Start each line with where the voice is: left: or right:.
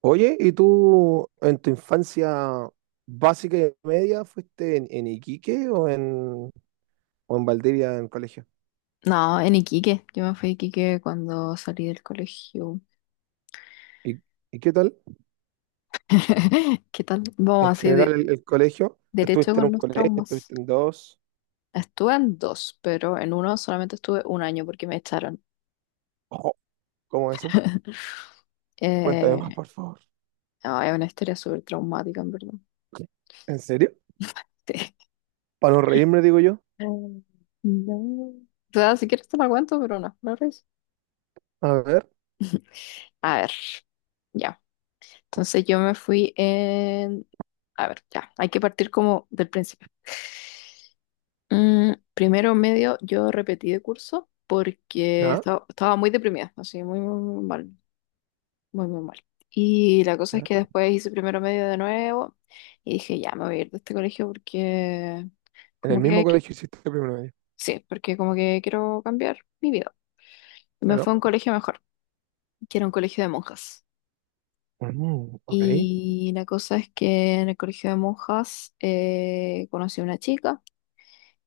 right: Oye, ¿y tú en tu infancia básica y media fuiste en Iquique o en Valdivia en colegio?
left: No, en Iquique. Yo me fui a Iquique cuando salí del colegio.
right: ¿Y, y qué tal?
left: ¿Qué tal?
right: En
left: Vamos así,
right: general el colegio,
left: derecho
right: ¿estuviste en un
left: con los
right: colegio,
left: traumas.
right: estuviste en dos?
left: Estuve en dos, pero en uno solamente estuve un año porque me echaron.
right: Ojo, ¿cómo eso? Cuéntame
left: Eh,
right: más, por favor.
left: no, es una historia súper traumática, en verdad.
right: ¿En serio?
left: Sí.
right: Para no reírme, digo yo.
left: Mm. No. O sea, si quieres te la cuento, pero no, no res-
right: A ver,
left: A ver, ya. Entonces yo me fui en... A ver, ya. Hay que partir como del principio. Mm, primero medio yo repetí de curso porque
right: ya,
left: estaba muy deprimida, así muy, muy, muy mal, muy, muy mal. Y la cosa es
right: ya.
left: que después hice primero medio de nuevo y dije, ya me voy a ir de este colegio porque
right: En el
left: como
right: mismo
left: que,
right: colegio hiciste primero medio.
left: sí, porque como que quiero cambiar mi vida. Y me
right: Claro.
left: fue a un colegio mejor, que era un colegio de monjas.
right: Mm, ok,
left: Y la cosa es que en el colegio de monjas conocí a una chica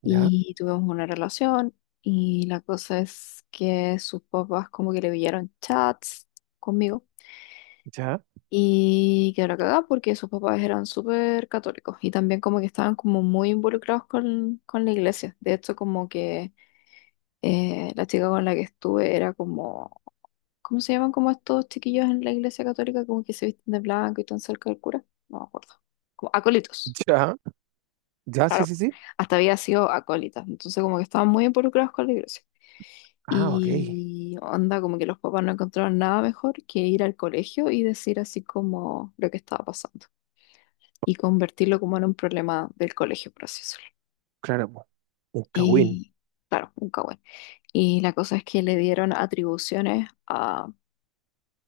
right: ya,
left: y tuvimos una relación y la cosa es que sus papás como que le pillaron chats conmigo
right: ya,
left: y quedó la cagada porque sus papás eran súper católicos y también como que estaban como muy involucrados con la iglesia. De hecho como que la chica con la que estuve era como, ¿cómo se llaman como estos chiquillos en la iglesia católica como que se visten de blanco y tan cerca del cura? No me acuerdo. Como acólitos.
right: ya. Ya, sí,
left: Claro,
right: sí, sí.
left: hasta había sido acólita, entonces como que estaban muy involucrados con la iglesia.
right: Ah, ok.
left: Y onda, como que los papás no encontraron nada mejor que ir al colegio y decir así como lo que estaba pasando y convertirlo como en un problema del colegio, por así decirlo.
right: Claro, pues. Un Cagüín.
left: Y claro, un cagüen. Y la cosa es que le dieron atribuciones a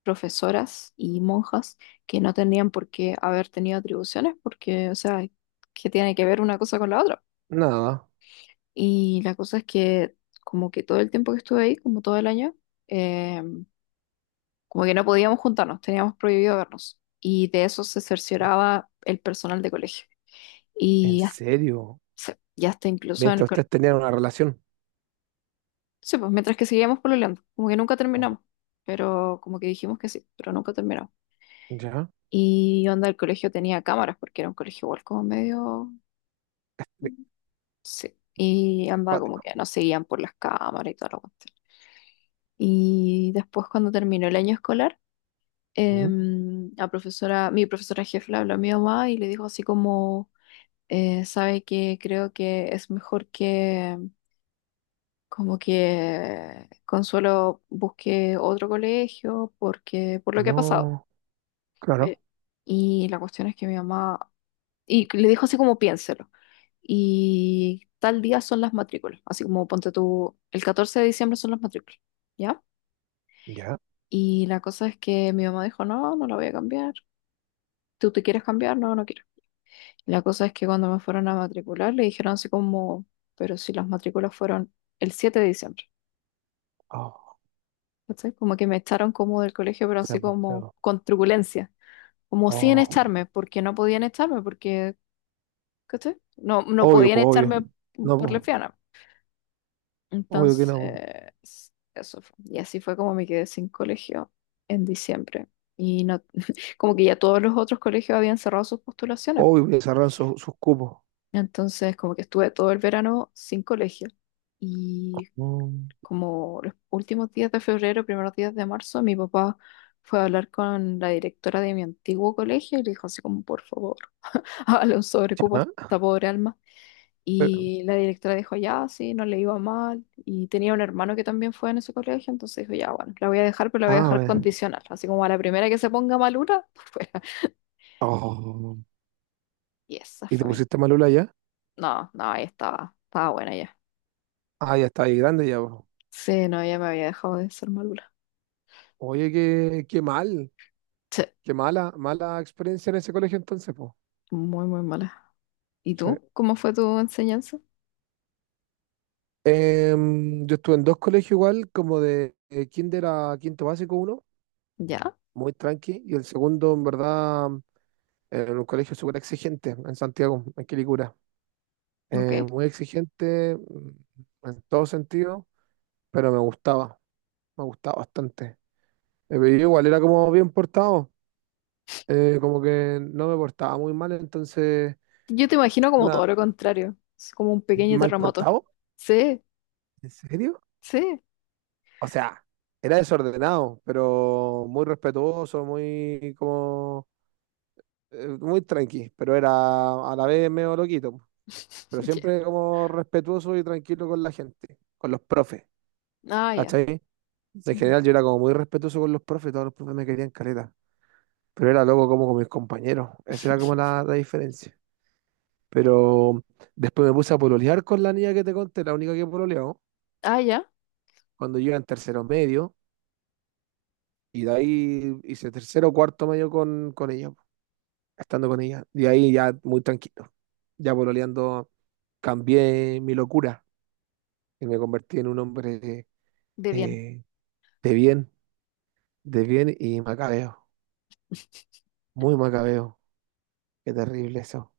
left: profesoras y monjas que no tenían por qué haber tenido atribuciones porque, o sea, ¿qué tiene que ver una cosa con la otra?
right: Nada.
left: Y la cosa es que como que todo el tiempo que estuve ahí, como todo el año, eh, como que no podíamos juntarnos, teníamos prohibido vernos. Y de eso se cercioraba el personal de colegio.
right: ¿En
left: Y hasta,
right: serio?
left: y hasta incluso en el
right: Mientras
left: colegio.
right: ustedes tenían una relación.
left: Sí, pues mientras que seguíamos pololeando, como que nunca
right: Oh,
left: terminamos, pero como que dijimos que sí, pero nunca terminamos.
right: ¿ya?
left: Y onda, el colegio tenía cámaras porque era un colegio igual como medio...
right: Qué
left: Sí, y andaba como
right: cuático.
left: que nos seguían por las cámaras y todo lo cuestión. Y después cuando terminó el año escolar,
right: ¿Mm?
left: la profesora, mi profesora jefe le habló a mi mamá y le dijo así como, sabe que creo que es mejor que como que Consuelo busque otro colegio porque por lo que ha pasado.
right: No,
left: Eh,
right: claro.
left: y la cuestión es que mi mamá, y le dijo así como piénselo. Y tal día son las matrículas, así como ponte tú, el 14 de diciembre son las matrículas, ¿ya?
right: ¿Ya?
left: Y la cosa es que mi mamá dijo, no, no la voy a cambiar. ¿Tú te quieres cambiar? No, no quiero. La cosa es que cuando me fueron a matricular le dijeron así como, pero si las matrículas fueron el 7 de diciembre,
right: Oh,
left: ¿cachai? Como que me echaron como del colegio, pero así
right: sebo.
left: como
right: Sepo.
left: con truculencia, como sin
right: Oh,
left: echarme, porque no podían echarme, porque, ¿cachai? No, no
right: obvio,
left: podían
right: po, obvio.
left: echarme
right: No,
left: por
right: po,
left: lesbiana.
right: obvio que no, po.
left: Entonces, eso fue. Y así fue como me quedé sin colegio en diciembre. Y no, como que ya todos los otros colegios habían cerrado sus postulaciones.
right: Obvio que cerraron sus cupos.
left: Entonces, como que estuve todo el verano sin colegio. Y
right: Mm,
left: como los últimos días de febrero, primeros días de marzo, mi papá fue a hablar con la directora de mi antiguo colegio y le dijo así como, por favor, hágale un sobrecupo a
right: ¿ya?
left: esta pobre alma.
right: Eh,
left: Y la directora dijo, ya, sí, no le iba mal. Y tenía un hermano que también fue en ese colegio, entonces dijo, ya, bueno, la voy a dejar, pero la voy a
right: Ah,
left: dejar
right: bueno.
left: condicional. Así como a la primera que se ponga malura, por fuera.
right: Oh.
left: Y esa
right: ¿Y te
left: fue mi...
right: pusiste malula ya?
left: No, no, ahí estaba, estaba buena ya.
right: Ah, ya está ahí grande ya, po.
left: Sí, no, ya me había dejado de ser malura.
right: Oye, qué mal.
left: Sí,
right: Qué mala, mala experiencia en ese colegio entonces, po.
left: muy, muy mala. ¿Y
right: Sí.
left: tú? ¿Cómo fue tu enseñanza?
right: Yo estuve en dos colegios igual, como de kinder a quinto básico uno,
left: Ya,
right: muy tranqui, y el segundo en verdad en un colegio súper exigente en Santiago, en Quilicura.
left: ok.
right: Muy exigente en todo sentido, pero me gustaba bastante. Pero yo igual era como bien portado, como que no me portaba muy mal, entonces,
left: Yo te imagino como
right: una,
left: todo lo contrario, es como un pequeño
right: ¿mal
left: terremoto.
right: portado?
left: Sí,
right: ¿En serio?
left: sí.
right: O sea, era desordenado, pero muy respetuoso, muy como muy tranqui, pero era a la vez medio loquito, po. Pero
left: Ya.
right: siempre como respetuoso y tranquilo con la gente, con los profes,
left: Ah, ya.
right: ¿cachai? En
left: Ujú.
right: general yo era como muy respetuoso con los profes, todos los profes me querían caleta, pero era loco como con mis compañeros, esa era como la diferencia. Pero después me puse a pololear con la niña que te conté, la única que pololeó,
left: Ah, ya,
right: cuando yo iba en tercero medio, y de ahí hice tercero cuarto medio con ella, estando con ella. Y ahí ya muy tranquilo. Ya pololeando, cambié mi locura y me convertí en un hombre
left: de bien.
right: eh, de bien, de bien y macabeo. Muy macabeo. Qué terrible eso.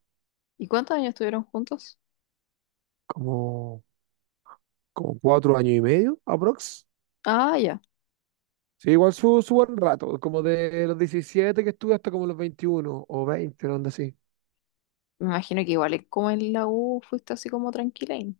left: ¿Y cuántos años estuvieron juntos?
right: Como, como 4 años y medio, aprox.
left: Ah, ya.
right: Sí, igual su buen rato, como de los 17 que estuve hasta como los 21 o 20 una onda así.
left: Me imagino que igual como en la U fuiste así como tranquila. Y-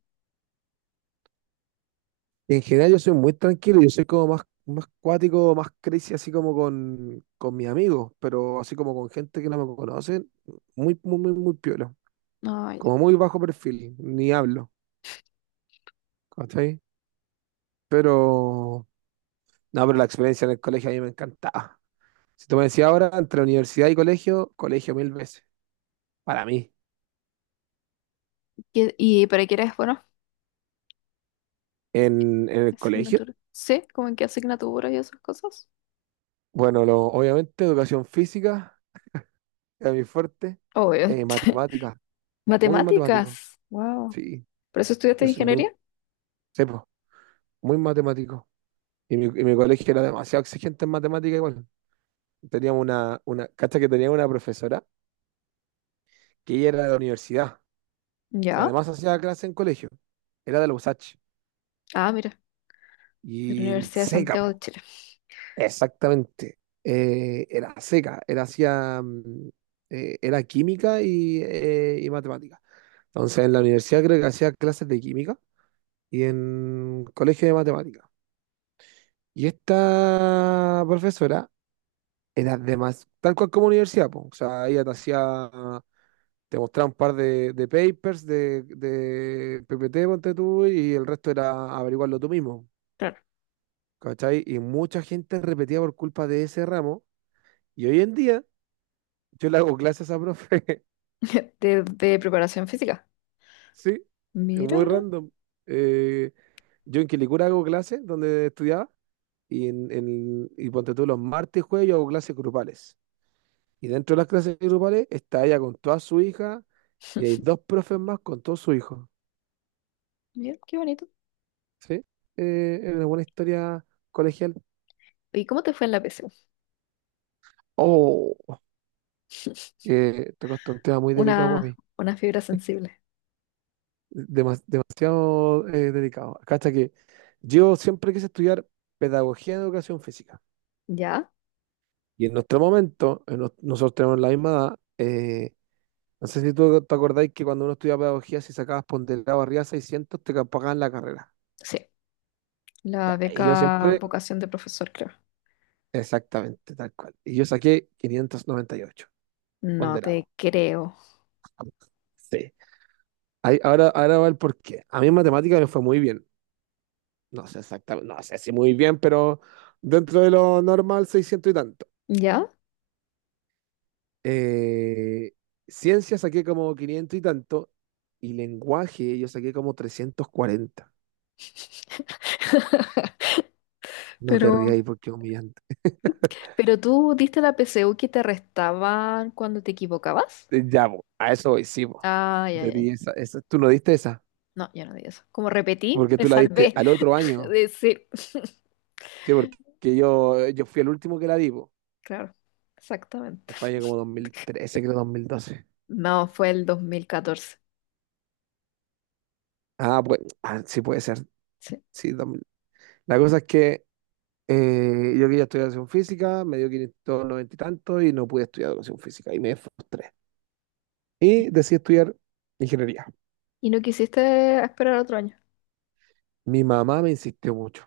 right: En general yo soy muy tranquilo, yo soy como más cuático, más crazy, así como con mis amigos, pero así como con gente que no me conocen, muy, muy, muy, muy piola.
left: Ah, ya.
right: Como muy bajo perfil, ni hablo, ¿cachai? Pero, no, pero la experiencia en el colegio a mí me encantaba. Si tú me decías ahora, entre universidad y colegio, colegio mil veces, para mí.
left: ¿Qué- ¿Y para qué eres bueno?
right: En el colegio,
left: Asignatura. Sí, como en qué asignaturas y esas cosas.
right: bueno, obviamente educación física era mi fuerte,
left: Obvio.
right: matemáticas, muy matemático,
left: Matemáticas. Wow.
right: sí,
left: ¿Por eso estudiaste
right: yo soy muy...
left: ingeniería?
right: sí, po. Muy matemático. Y mi colegio era demasiado exigente en matemática igual. Teníamos cacha que tenía una profesora que ella era de la universidad y
left: Ya.
right: además hacía clase en colegio. Era de la USACH
left: Ah, mira, de la
right: y
left: Universidad de
right: seca,
left: Santiago de
right: po.
left: Chile.
right: Exactamente. Era seca, era química y matemática. Entonces en la universidad creo que hacía clases de química y en colegio de matemática. Y esta profesora era de más, tal cual como universidad, po. O sea, ella te mostraba un par de papers de PPT, ponte tú, y el resto era averiguarlo tú mismo,
left: Claro.
right: ¿cachai? Y mucha gente repetía por culpa de ese ramo, y hoy en día yo le hago clases a esa profe,
left: De preparación física.
right: sí, es muy
left: Míralo,
right: random. Eh, yo en Quilicura hago clases donde estudiaba, y ponte tú los martes y jueves yo hago clases grupales. Y dentro de las clases grupales está ella con toda su hija y hay dos profes más con todos sus hijos.
left: mira, qué bonito.
right: ¿Sí? Es una buena historia colegial.
left: ¿Y cómo te fue en la PSU?
right: Oh, que tocaste un tema muy delicado para mí.
left: Una fibra sensible.
right: Demasiado delicado. Cacha que yo siempre quise estudiar pedagogía en educación física.
left: ¿Ya?
right: Y en nuestro momento, nosotros tenemos la misma edad. No sé si tú te acordáis que cuando uno estudiaba pedagogía, si sacabas ponderado arriba de 600 te pagaban la carrera.
left: Sí.
right: Ya,
left: La
right: y yo
left: beca
right: siempre.
left: vocación de profesor, creo.
right: Exactamente, tal cual. Y yo saqué 598
left: No
right: ponderado.
left: te creo.
right: Sí. Ahora va el porqué. A mí en matemática me fue muy bien. No sé exactamente, no sé si muy bien, pero dentro de lo normal, 600 y tanto.
left: ¿Ya?
right: Eh, Ciencia saqué como 500 y tanto. Y lenguaje yo saqué como 340. No te
left: Pero,
right: rías ahí porque es humillante.
left: pero tú diste la PSU que te restaban cuando te equivocabas.
right: Ya, po, a eso voy, sí, po.
left: Ah, ya,
right: Yo
left: ya. Ya.
right: di esa, tú no diste esa,
left: No, ya no di eso. Como repetí,
right: porque
left: me
right: tú la diste
left: salvé
right: al otro
left: de
right: año.
left: decir.
right: Sí, porque yo fui el último que la vi, po,
left: Claro, exactamente.
right: que fue año como 2013, creo 2012.
left: No, fue el 2014.
right: Ah, pues, ah, sí puede ser.
left: Sí.
right: Sí, 2000. La cosa es que yo quería estudiar educación física, me dio 590 y tanto y no pude estudiar educación física y me frustré. Y decidí estudiar ingeniería.
left: ¿Y no quisiste esperar otro año?
right: Mi mamá me insistió mucho.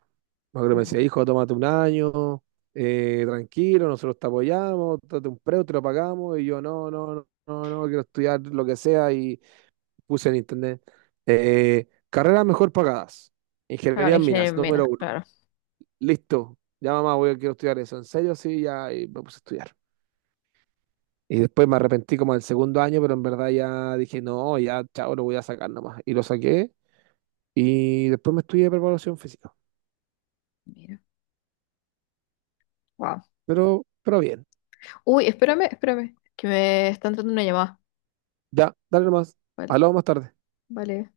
right: Me acuerdo que me
left: Ujú.
right: decía, hijo, tómate un año, tranquilo, nosotros te apoyamos, tómate un preu, te lo pagamos. Y yo, no, no, no, no, no, quiero estudiar lo que sea y puse en internet. Carreras mejor pagadas.
left: Claro,
right: Ingeniería en minas,
left: ingeniero en minas,
right: número uno.
left: claro.
right: Listo. Ya mamá, voy a quiero estudiar eso. ¿En serio? Sí, ya y me puse a estudiar. Y después me arrepentí como del segundo año, pero en verdad ya dije, no, ya, chao, lo voy a sacar nomás. Y lo saqué. Y después me estudié preparación física.
left: Mira. Wow.
right: Pero bien.
left: Uy, espérame, espérame, que me está entrando una llamada.
right: Ya, dale nomás.
left: Vale,
right: Hablamos más tarde.
left: vale.